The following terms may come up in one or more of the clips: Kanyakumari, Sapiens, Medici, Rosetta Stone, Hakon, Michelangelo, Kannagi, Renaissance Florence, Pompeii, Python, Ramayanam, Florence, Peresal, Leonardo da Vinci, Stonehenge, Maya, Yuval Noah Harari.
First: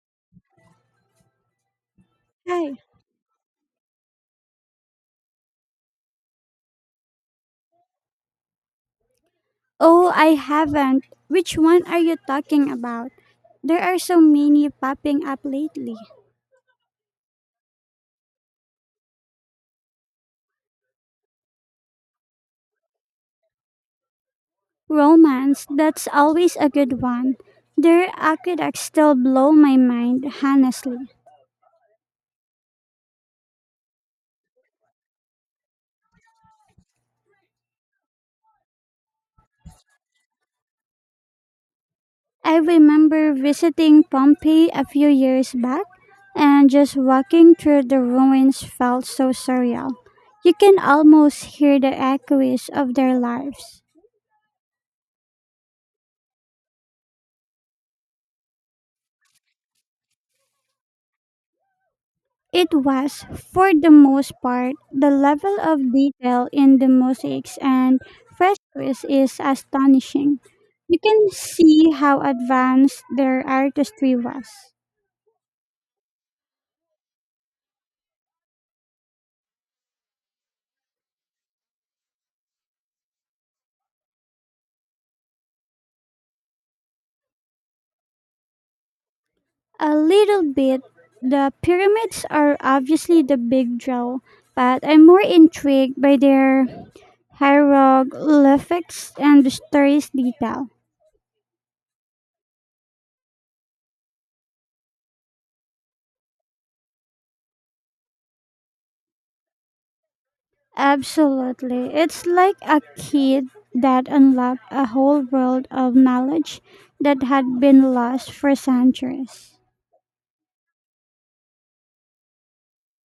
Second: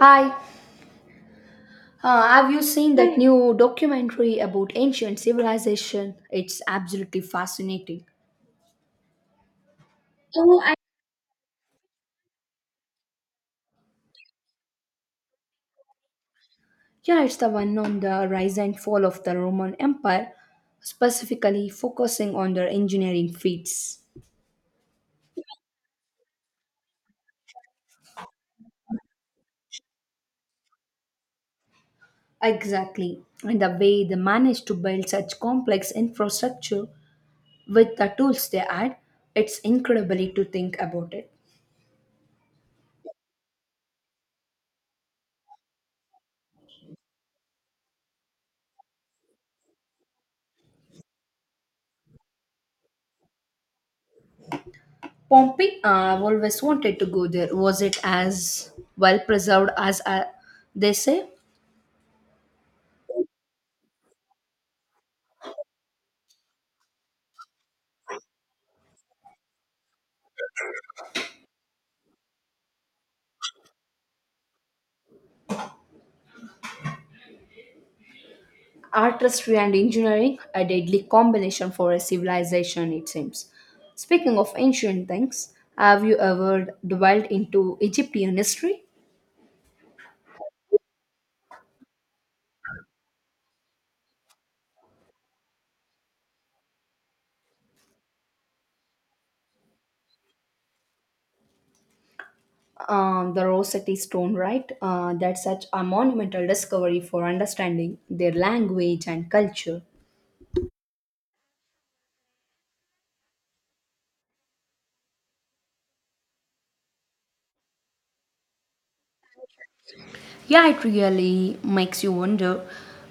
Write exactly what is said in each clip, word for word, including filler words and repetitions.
Hi, uh, have you Hi. seen that new documentary about ancient civilization? It's absolutely fascinating. Oh, I Oh, I haven't. Which one are you talking about? There are so many popping up lately. Yeah, it's the one on the rise and fall of the Roman Empire, specifically focusing on their engineering feats. Romance, that's always a good one. Their aqueducts still blow my mind, honestly. Exactly, and the way they managed to build such complex infrastructure with the tools they had, it's incredibly to think about it. I remember visiting Pompeii a few years back, and just walking through the ruins felt so surreal. You can almost hear the echoes of their lives. Pompeii, uh, I've always wanted to go there. Was it as well preserved as uh, they say? It was, for the most part, the level of detail in the mosaics and frescoes is astonishing. You can see how advanced their artistry was. Artistry and engineering, a deadly combination for a civilization, it seems. Speaking of ancient things, have you ever dwelled into Egyptian history? A little bit, the pyramids are obviously the big draw, but I'm more intrigued by their hieroglyphics and the story's detail. Um, the Rosetta Stone, right? Uh, that's such a monumental discovery for understanding their language and culture. Absolutely. It's like a kid that unlocked a whole world of knowledge that had been lost for centuries. Yeah, it really makes you wonder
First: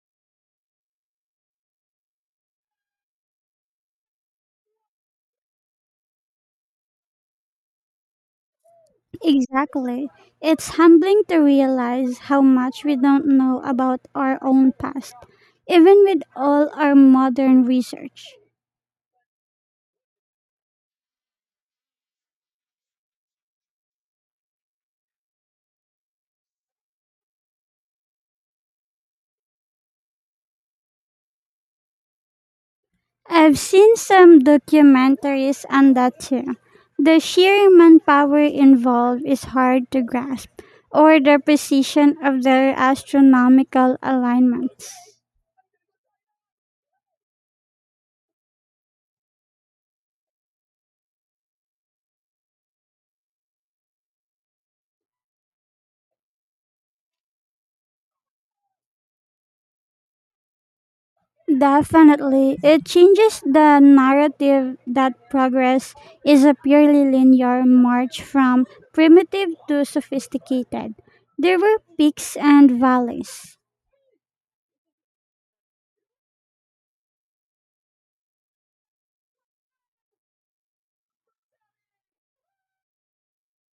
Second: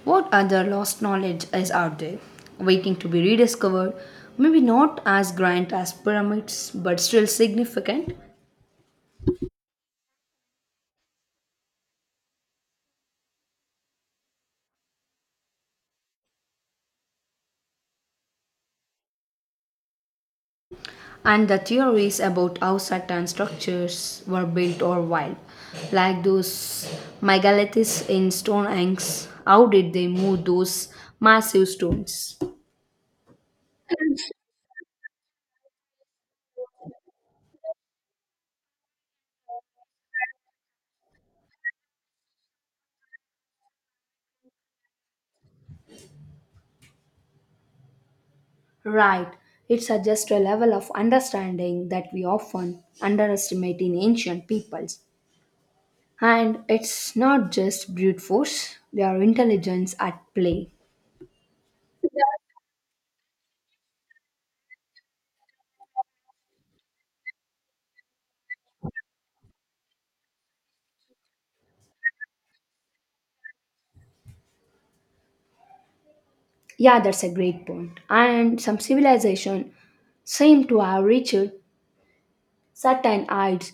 what other lost knowledge is out there, waiting to be rediscovered. Maybe not as grand as pyramids, but still significant. Exactly. It's humbling to realize how much we don't know about our own past, even with all our modern research. And the theories about how certain structures were built or wild, like those megaliths in Stonehenge, how did they move those massive stones? I've seen some documentaries on that too. The sheer manpower involved is hard to grasp, or the precision of their astronomical alignments. Right, it suggests a level of understanding that we often underestimate in ancient peoples. And it's not just brute force, they are intelligence at play. Definitely, it changes the narrative that progress is a purely linear march from primitive to sophisticated. There were peaks and valleys. Yeah, that's a great point. And some civilization seem to have reached certain heights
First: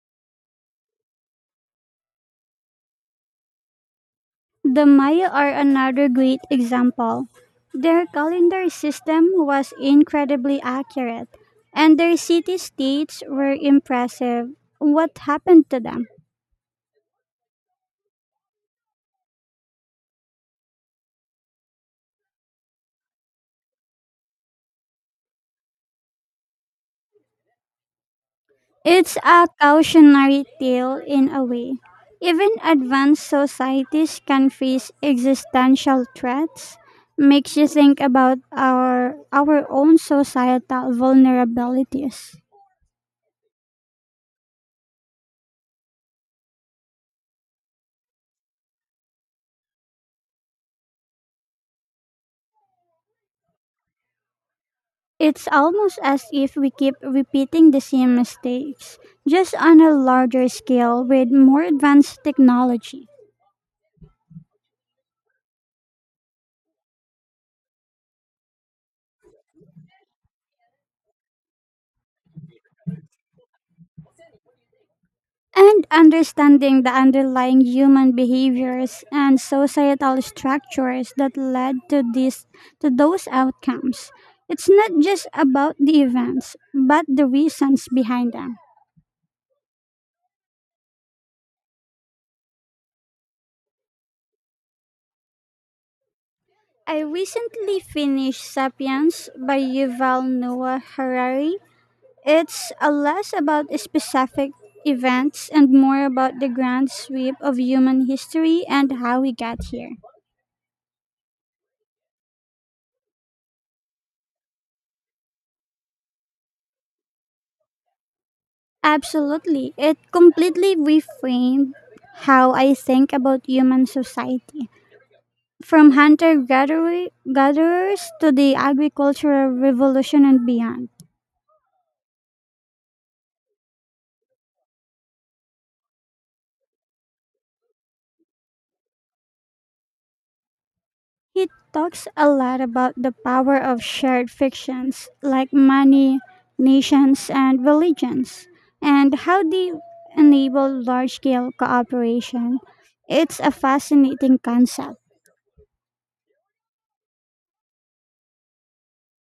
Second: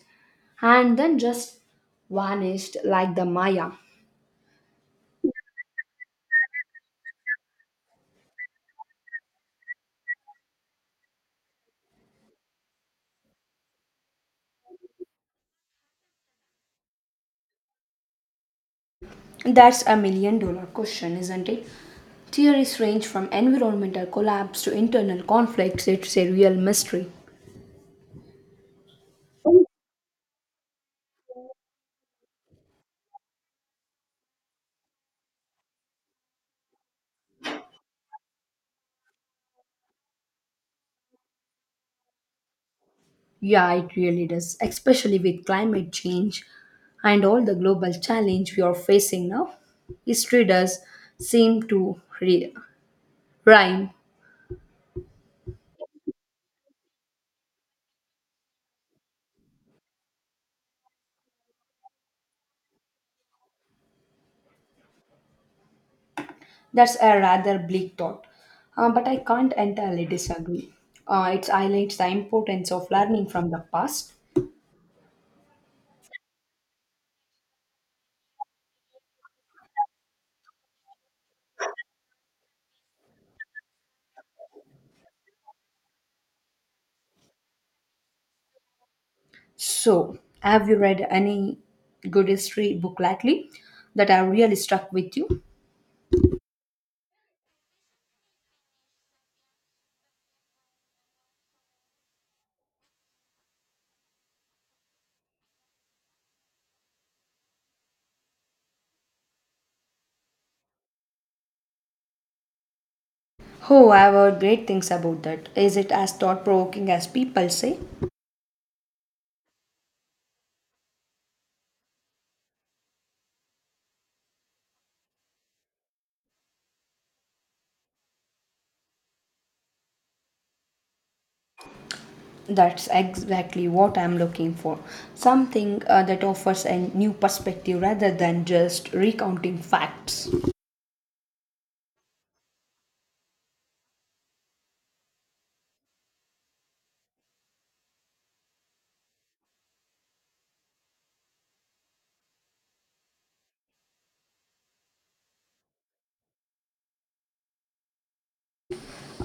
and then just vanished like the Maya. The Maya are another great example. Their calendar system was incredibly accurate, and their city states were impressive. What happened to them? That's a million dollar question, isn't it? Theories range from environmental collapse to internal conflicts. It's a real mystery. It's a cautionary tale in a way. Even advanced societies can face existential threats. Makes you think about our our own societal vulnerabilities. Yeah, it really does, especially with climate change and all the global challenge we are facing now. History does seem to re- rhyme. It's almost as if we keep repeating the same mistakes, just on a larger scale with more advanced technology. That's a rather bleak thought, Uh, but I can't entirely disagree. Uh, it highlights the importance of learning from the past. And understanding the underlying human behaviors and societal structures that led to this to those outcomes. It's not just about the events, but the reasons behind them. So, have you read any good history book lately that have really stuck with you? I recently finished Sapiens by Yuval Noah Harari. It's a less about specific events and more about the grand sweep of human history and how we got here. Oh, I've heard great things about that. Is it as thought provoking as people say? Absolutely. It completely reframed how I think about human society. From hunter gatherer gatherers to the agricultural revolution and beyond. That's exactly what I'm looking for. Something uh, that offers a new perspective rather than just recounting facts. He talks a lot about the power of shared fictions like money, nations, and religions, and how they enable large scale cooperation. It's a fascinating concept.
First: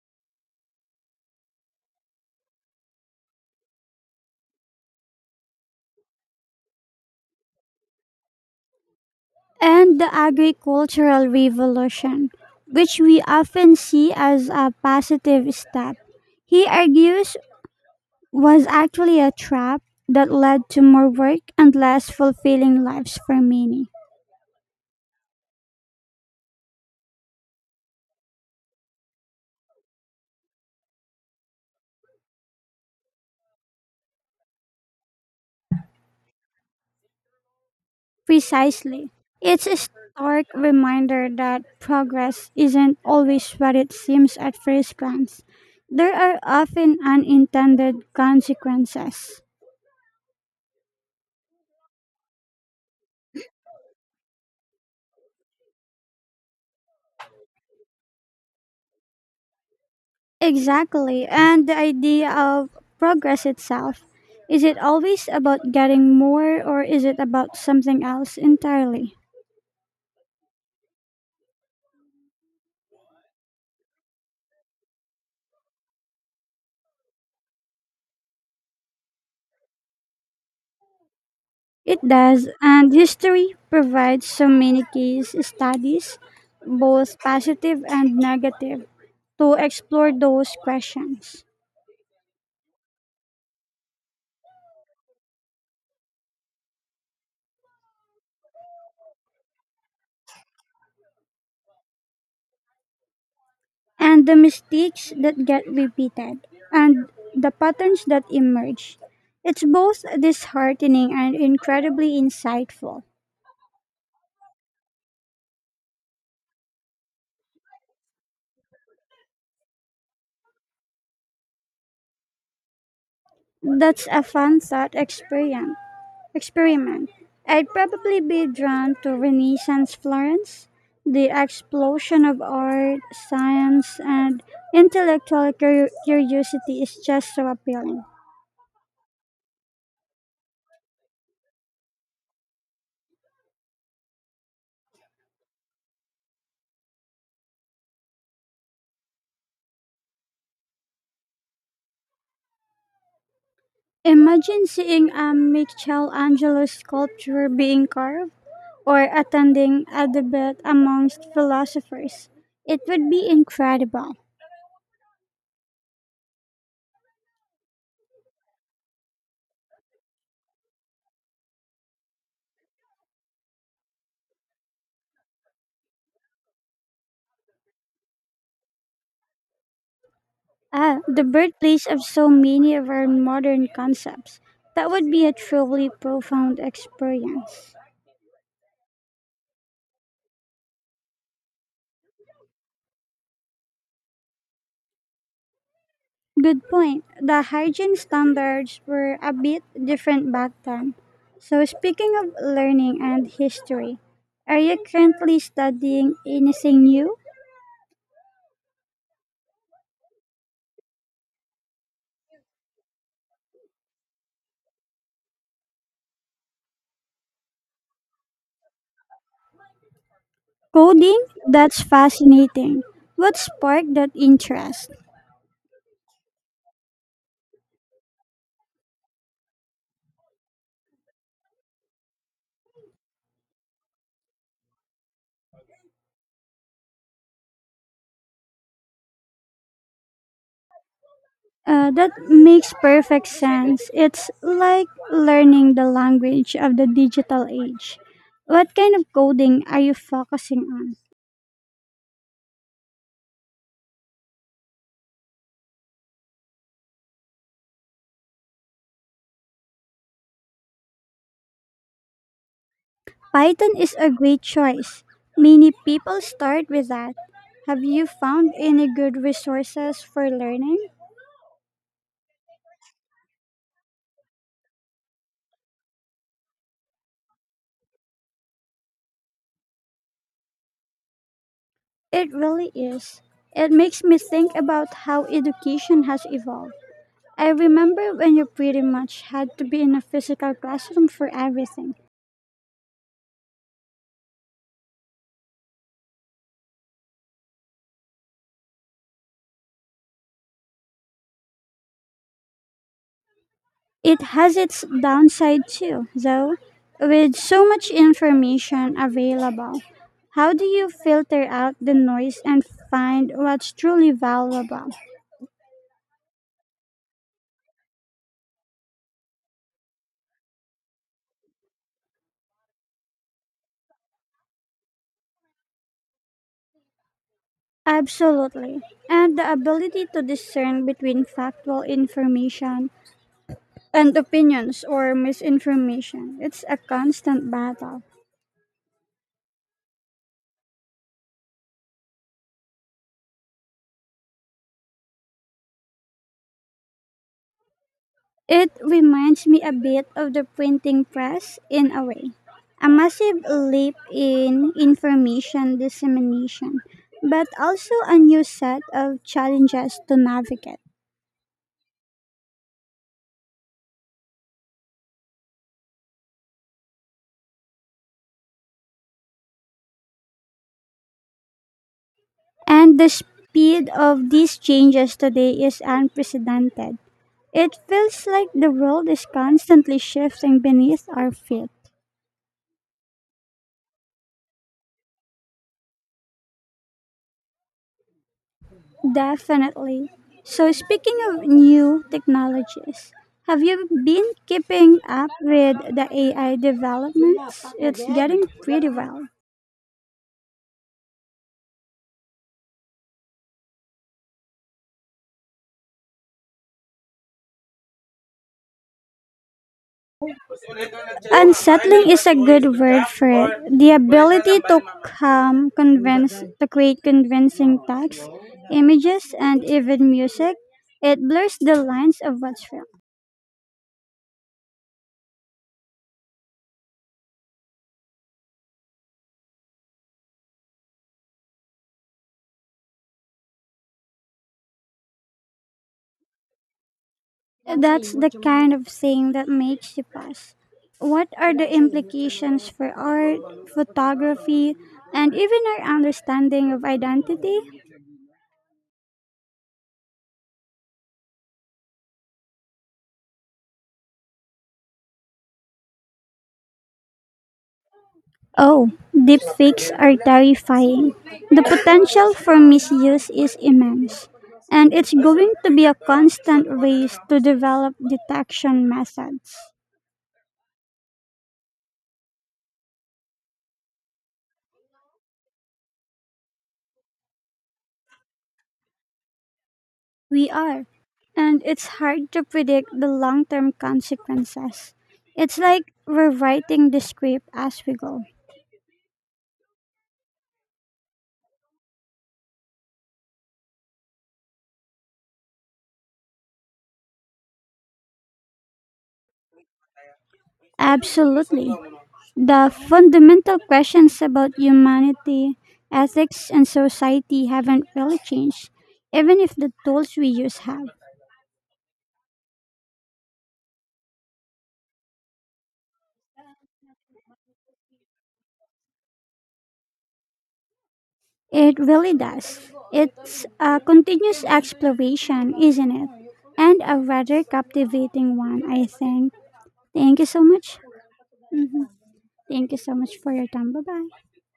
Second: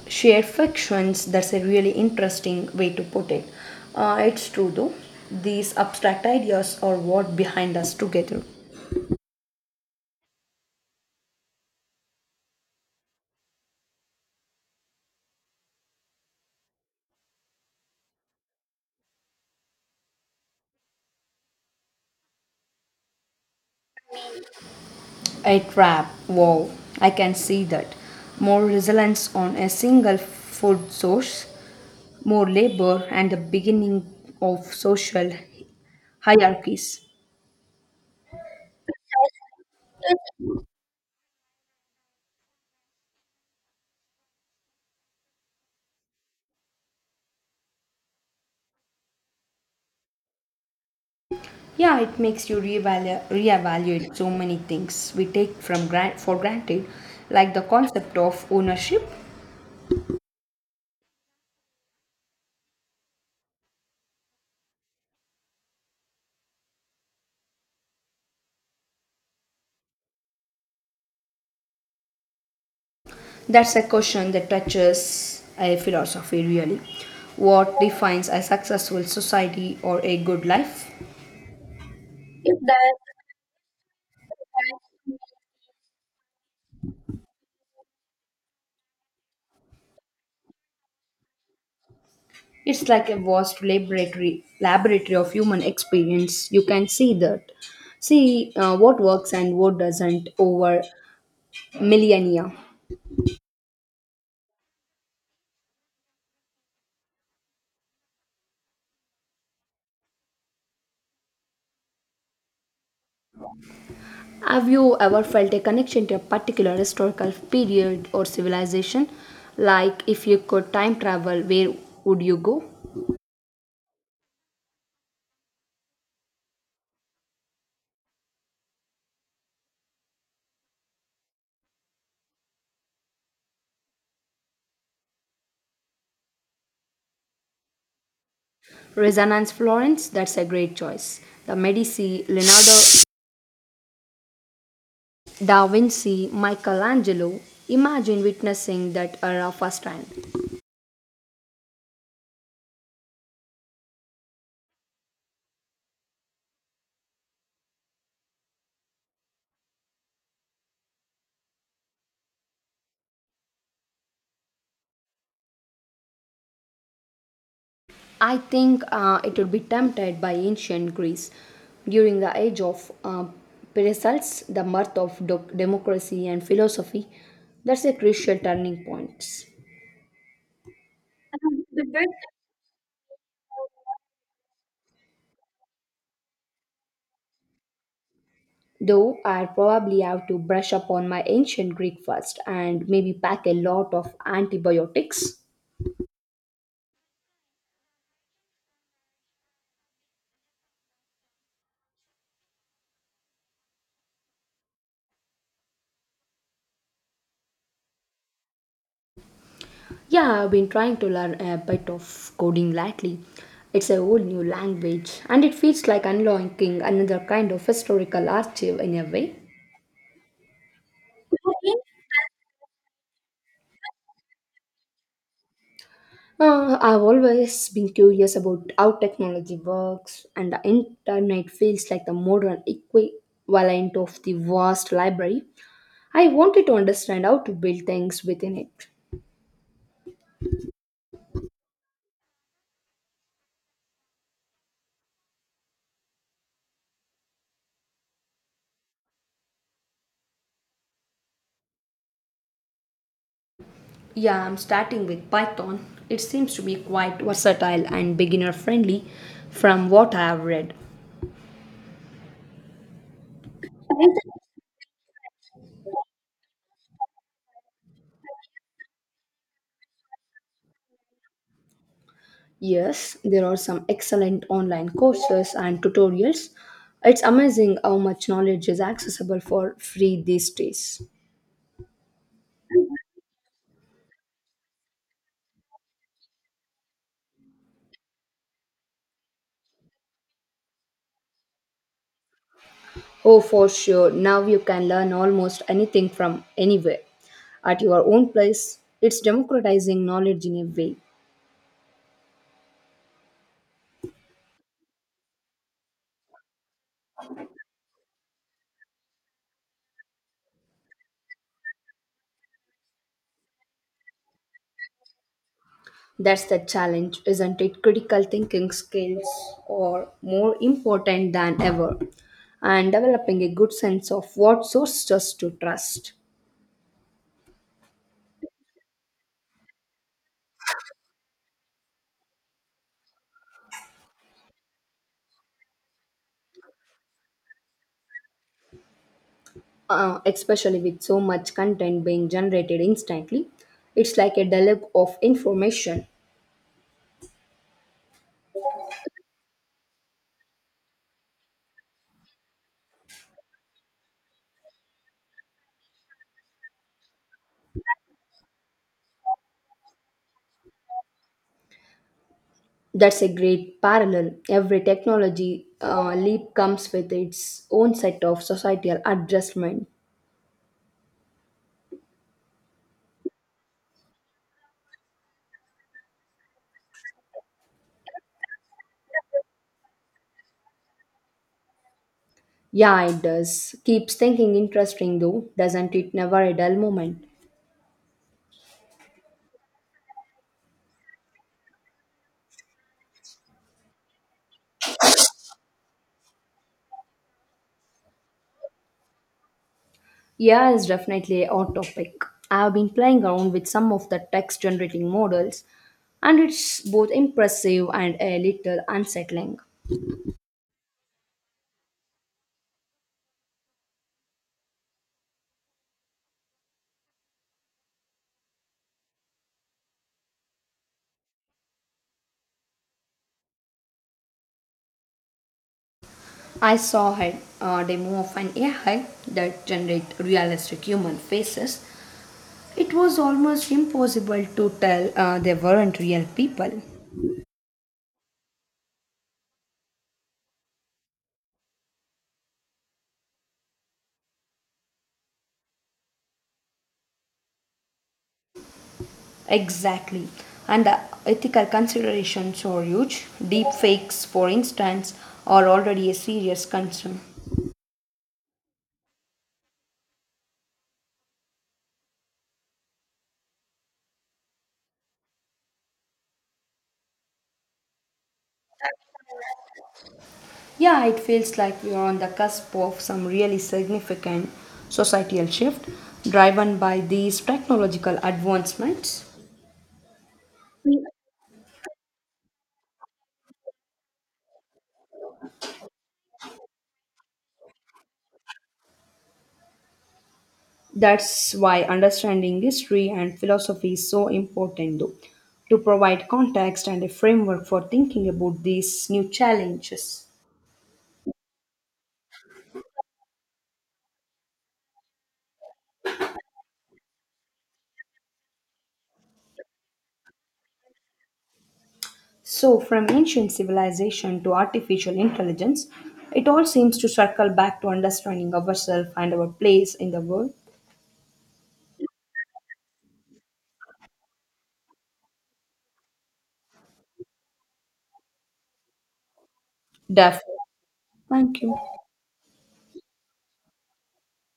Shared fictions, that's a really interesting way to put it. Uh, it's true though. These abstract ideas are what behind us together. And the agricultural revolution, which we often see as a positive step, he argues was actually a trap that led to more work and less fulfilling lives for many. A trap. Wow, I can see that. More reliance on a single food source, more labor, and the beginning of social hierarchies. Precisely. It's a stark reminder that progress isn't always what it seems at first glance. There are often unintended consequences. Yeah, it makes you reevalu- reevaluate so many things we take from grant for granted, like the concept of ownership. Exactly. And the idea of progress itself, is it always about getting more or is it about something else entirely? That's a question that touches a philosophy really. What defines a successful society or a good life? It does, If and that history provides so many case studies, both positive and negative, to explore those questions. it's like a vast laboratory, laboratory of human experience. You can see that, see uh, what works and what doesn't over millennia. And the mistakes that get repeated and the patterns that emerge. It's both disheartening and incredibly insightful. Have you ever felt a connection to a particular historical period or civilization? Like if you could time travel, where would you go? That's a fun thought experiment. Experiment. I'd probably be drawn to Renaissance Florence, the explosion of art, science, and intellectual cur- curiosity is just so appealing. Resonance Florence, that's a great choice. The Medici, Leonardo da Vinci, Michelangelo. Imagine witnessing that era firsthand. Imagine seeing a Michelangelo sculpture being carved or attending a debate amongst philosophers. It would be incredible. I think uh, it would be tempted by ancient Greece. During the age of uh, Peresal's, the birth of doc- democracy and philosophy, that's a crucial turning point. Ah, the birthplace of so many of our modern concepts. That would be a truly profound experience. Though I probably have to brush up on my ancient Greek first and maybe pack a lot of antibiotics. Good point. The hygiene standards were a bit different back then. So, speaking of learning and history, are you currently studying anything new? Yeah, I've been trying to learn a bit of coding lately. It's a whole new language and it feels like unlocking another kind of historical archive in a way. Coding? That's fascinating. What sparked that interest? Uh, I've always been curious about how technology works, and the internet feels like the modern equivalent of the vast library. I wanted to understand how to build things within it. Uh, that makes perfect sense. It's like learning the language of the digital age. What kind of coding are you focusing on? Yeah, I'm starting with Python. It seems to be quite versatile and beginner friendly from what I have read. Python is a great choice. Many people start with that. Have you found any good resources for learning? Yes, there are some excellent online courses and tutorials. It's amazing how much knowledge is accessible for free these days. It really is. It makes me think about how education has evolved. I remember when you pretty much had to be in a physical classroom for everything. Oh, for sure. Now you can learn almost anything from anywhere at your own place. It's democratizing knowledge in a way. It has its downside too, though. With so much information available, how do you filter out the noise and find what's truly valuable? That's the challenge, isn't it? Critical thinking skills are more important than ever, and developing a good sense of what sources to trust, Absolutely. And the ability to discern between factual information and opinions or misinformation. It's a constant battle. uh, especially with so much content being generated instantly. It's like a deluge of information. It reminds me a bit of the printing press in a way. A massive leap in information dissemination, but also a new set of challenges to navigate. That's a great parallel. Every technology uh, leap comes with its own set of societal adjustment. And the speed of these changes today is unprecedented. It feels like the world is constantly shifting beneath our feet. Yeah, it does. Keeps thinking interesting though, doesn't it? Never a dull moment. Definitely. So, speaking of new technologies, have you been keeping up with the A I developments? It's getting pretty wild. Yeah, it's definitely a hot topic. I've been playing around with some of the text generating models, and it's both impressive and a little unsettling. Unsettling is a good word for it. The ability to come convince to create convincing text, images, and even music, it blurs the lines of what's real. I saw a uh, demo of an A I that generates realistic human faces. It was almost impossible to tell uh, they weren't real people. That's the kind of saying that makes you pause. What are the implications for art, photography, and even our understanding of identity? Exactly. And the ethical considerations are huge. Deep fakes, for instance, are already a serious concern. Oh, deepfakes are terrifying. The potential for misuse is immense, and it's going to be a constant race to develop detection methods. Yeah, it feels like we are on the cusp of some really significant societal shift driven by these technological advancements. We are, and it's hard to predict the long term consequences. It's like we're writing the script as we go. That's why understanding history and philosophy is so important, though, to provide context and a framework for thinking about these new challenges. Absolutely. The fundamental questions about humanity, ethics, and society haven't really changed, even if the tools we use have. So, from ancient civilization to artificial intelligence, it all seems to circle back to understanding ourselves and our place in the world. It really does. It's a continuous exploration, isn't it? And a rather captivating one, I think. Thank you so much. Definitely, thank you. Thank you so much for your time. Bye bye.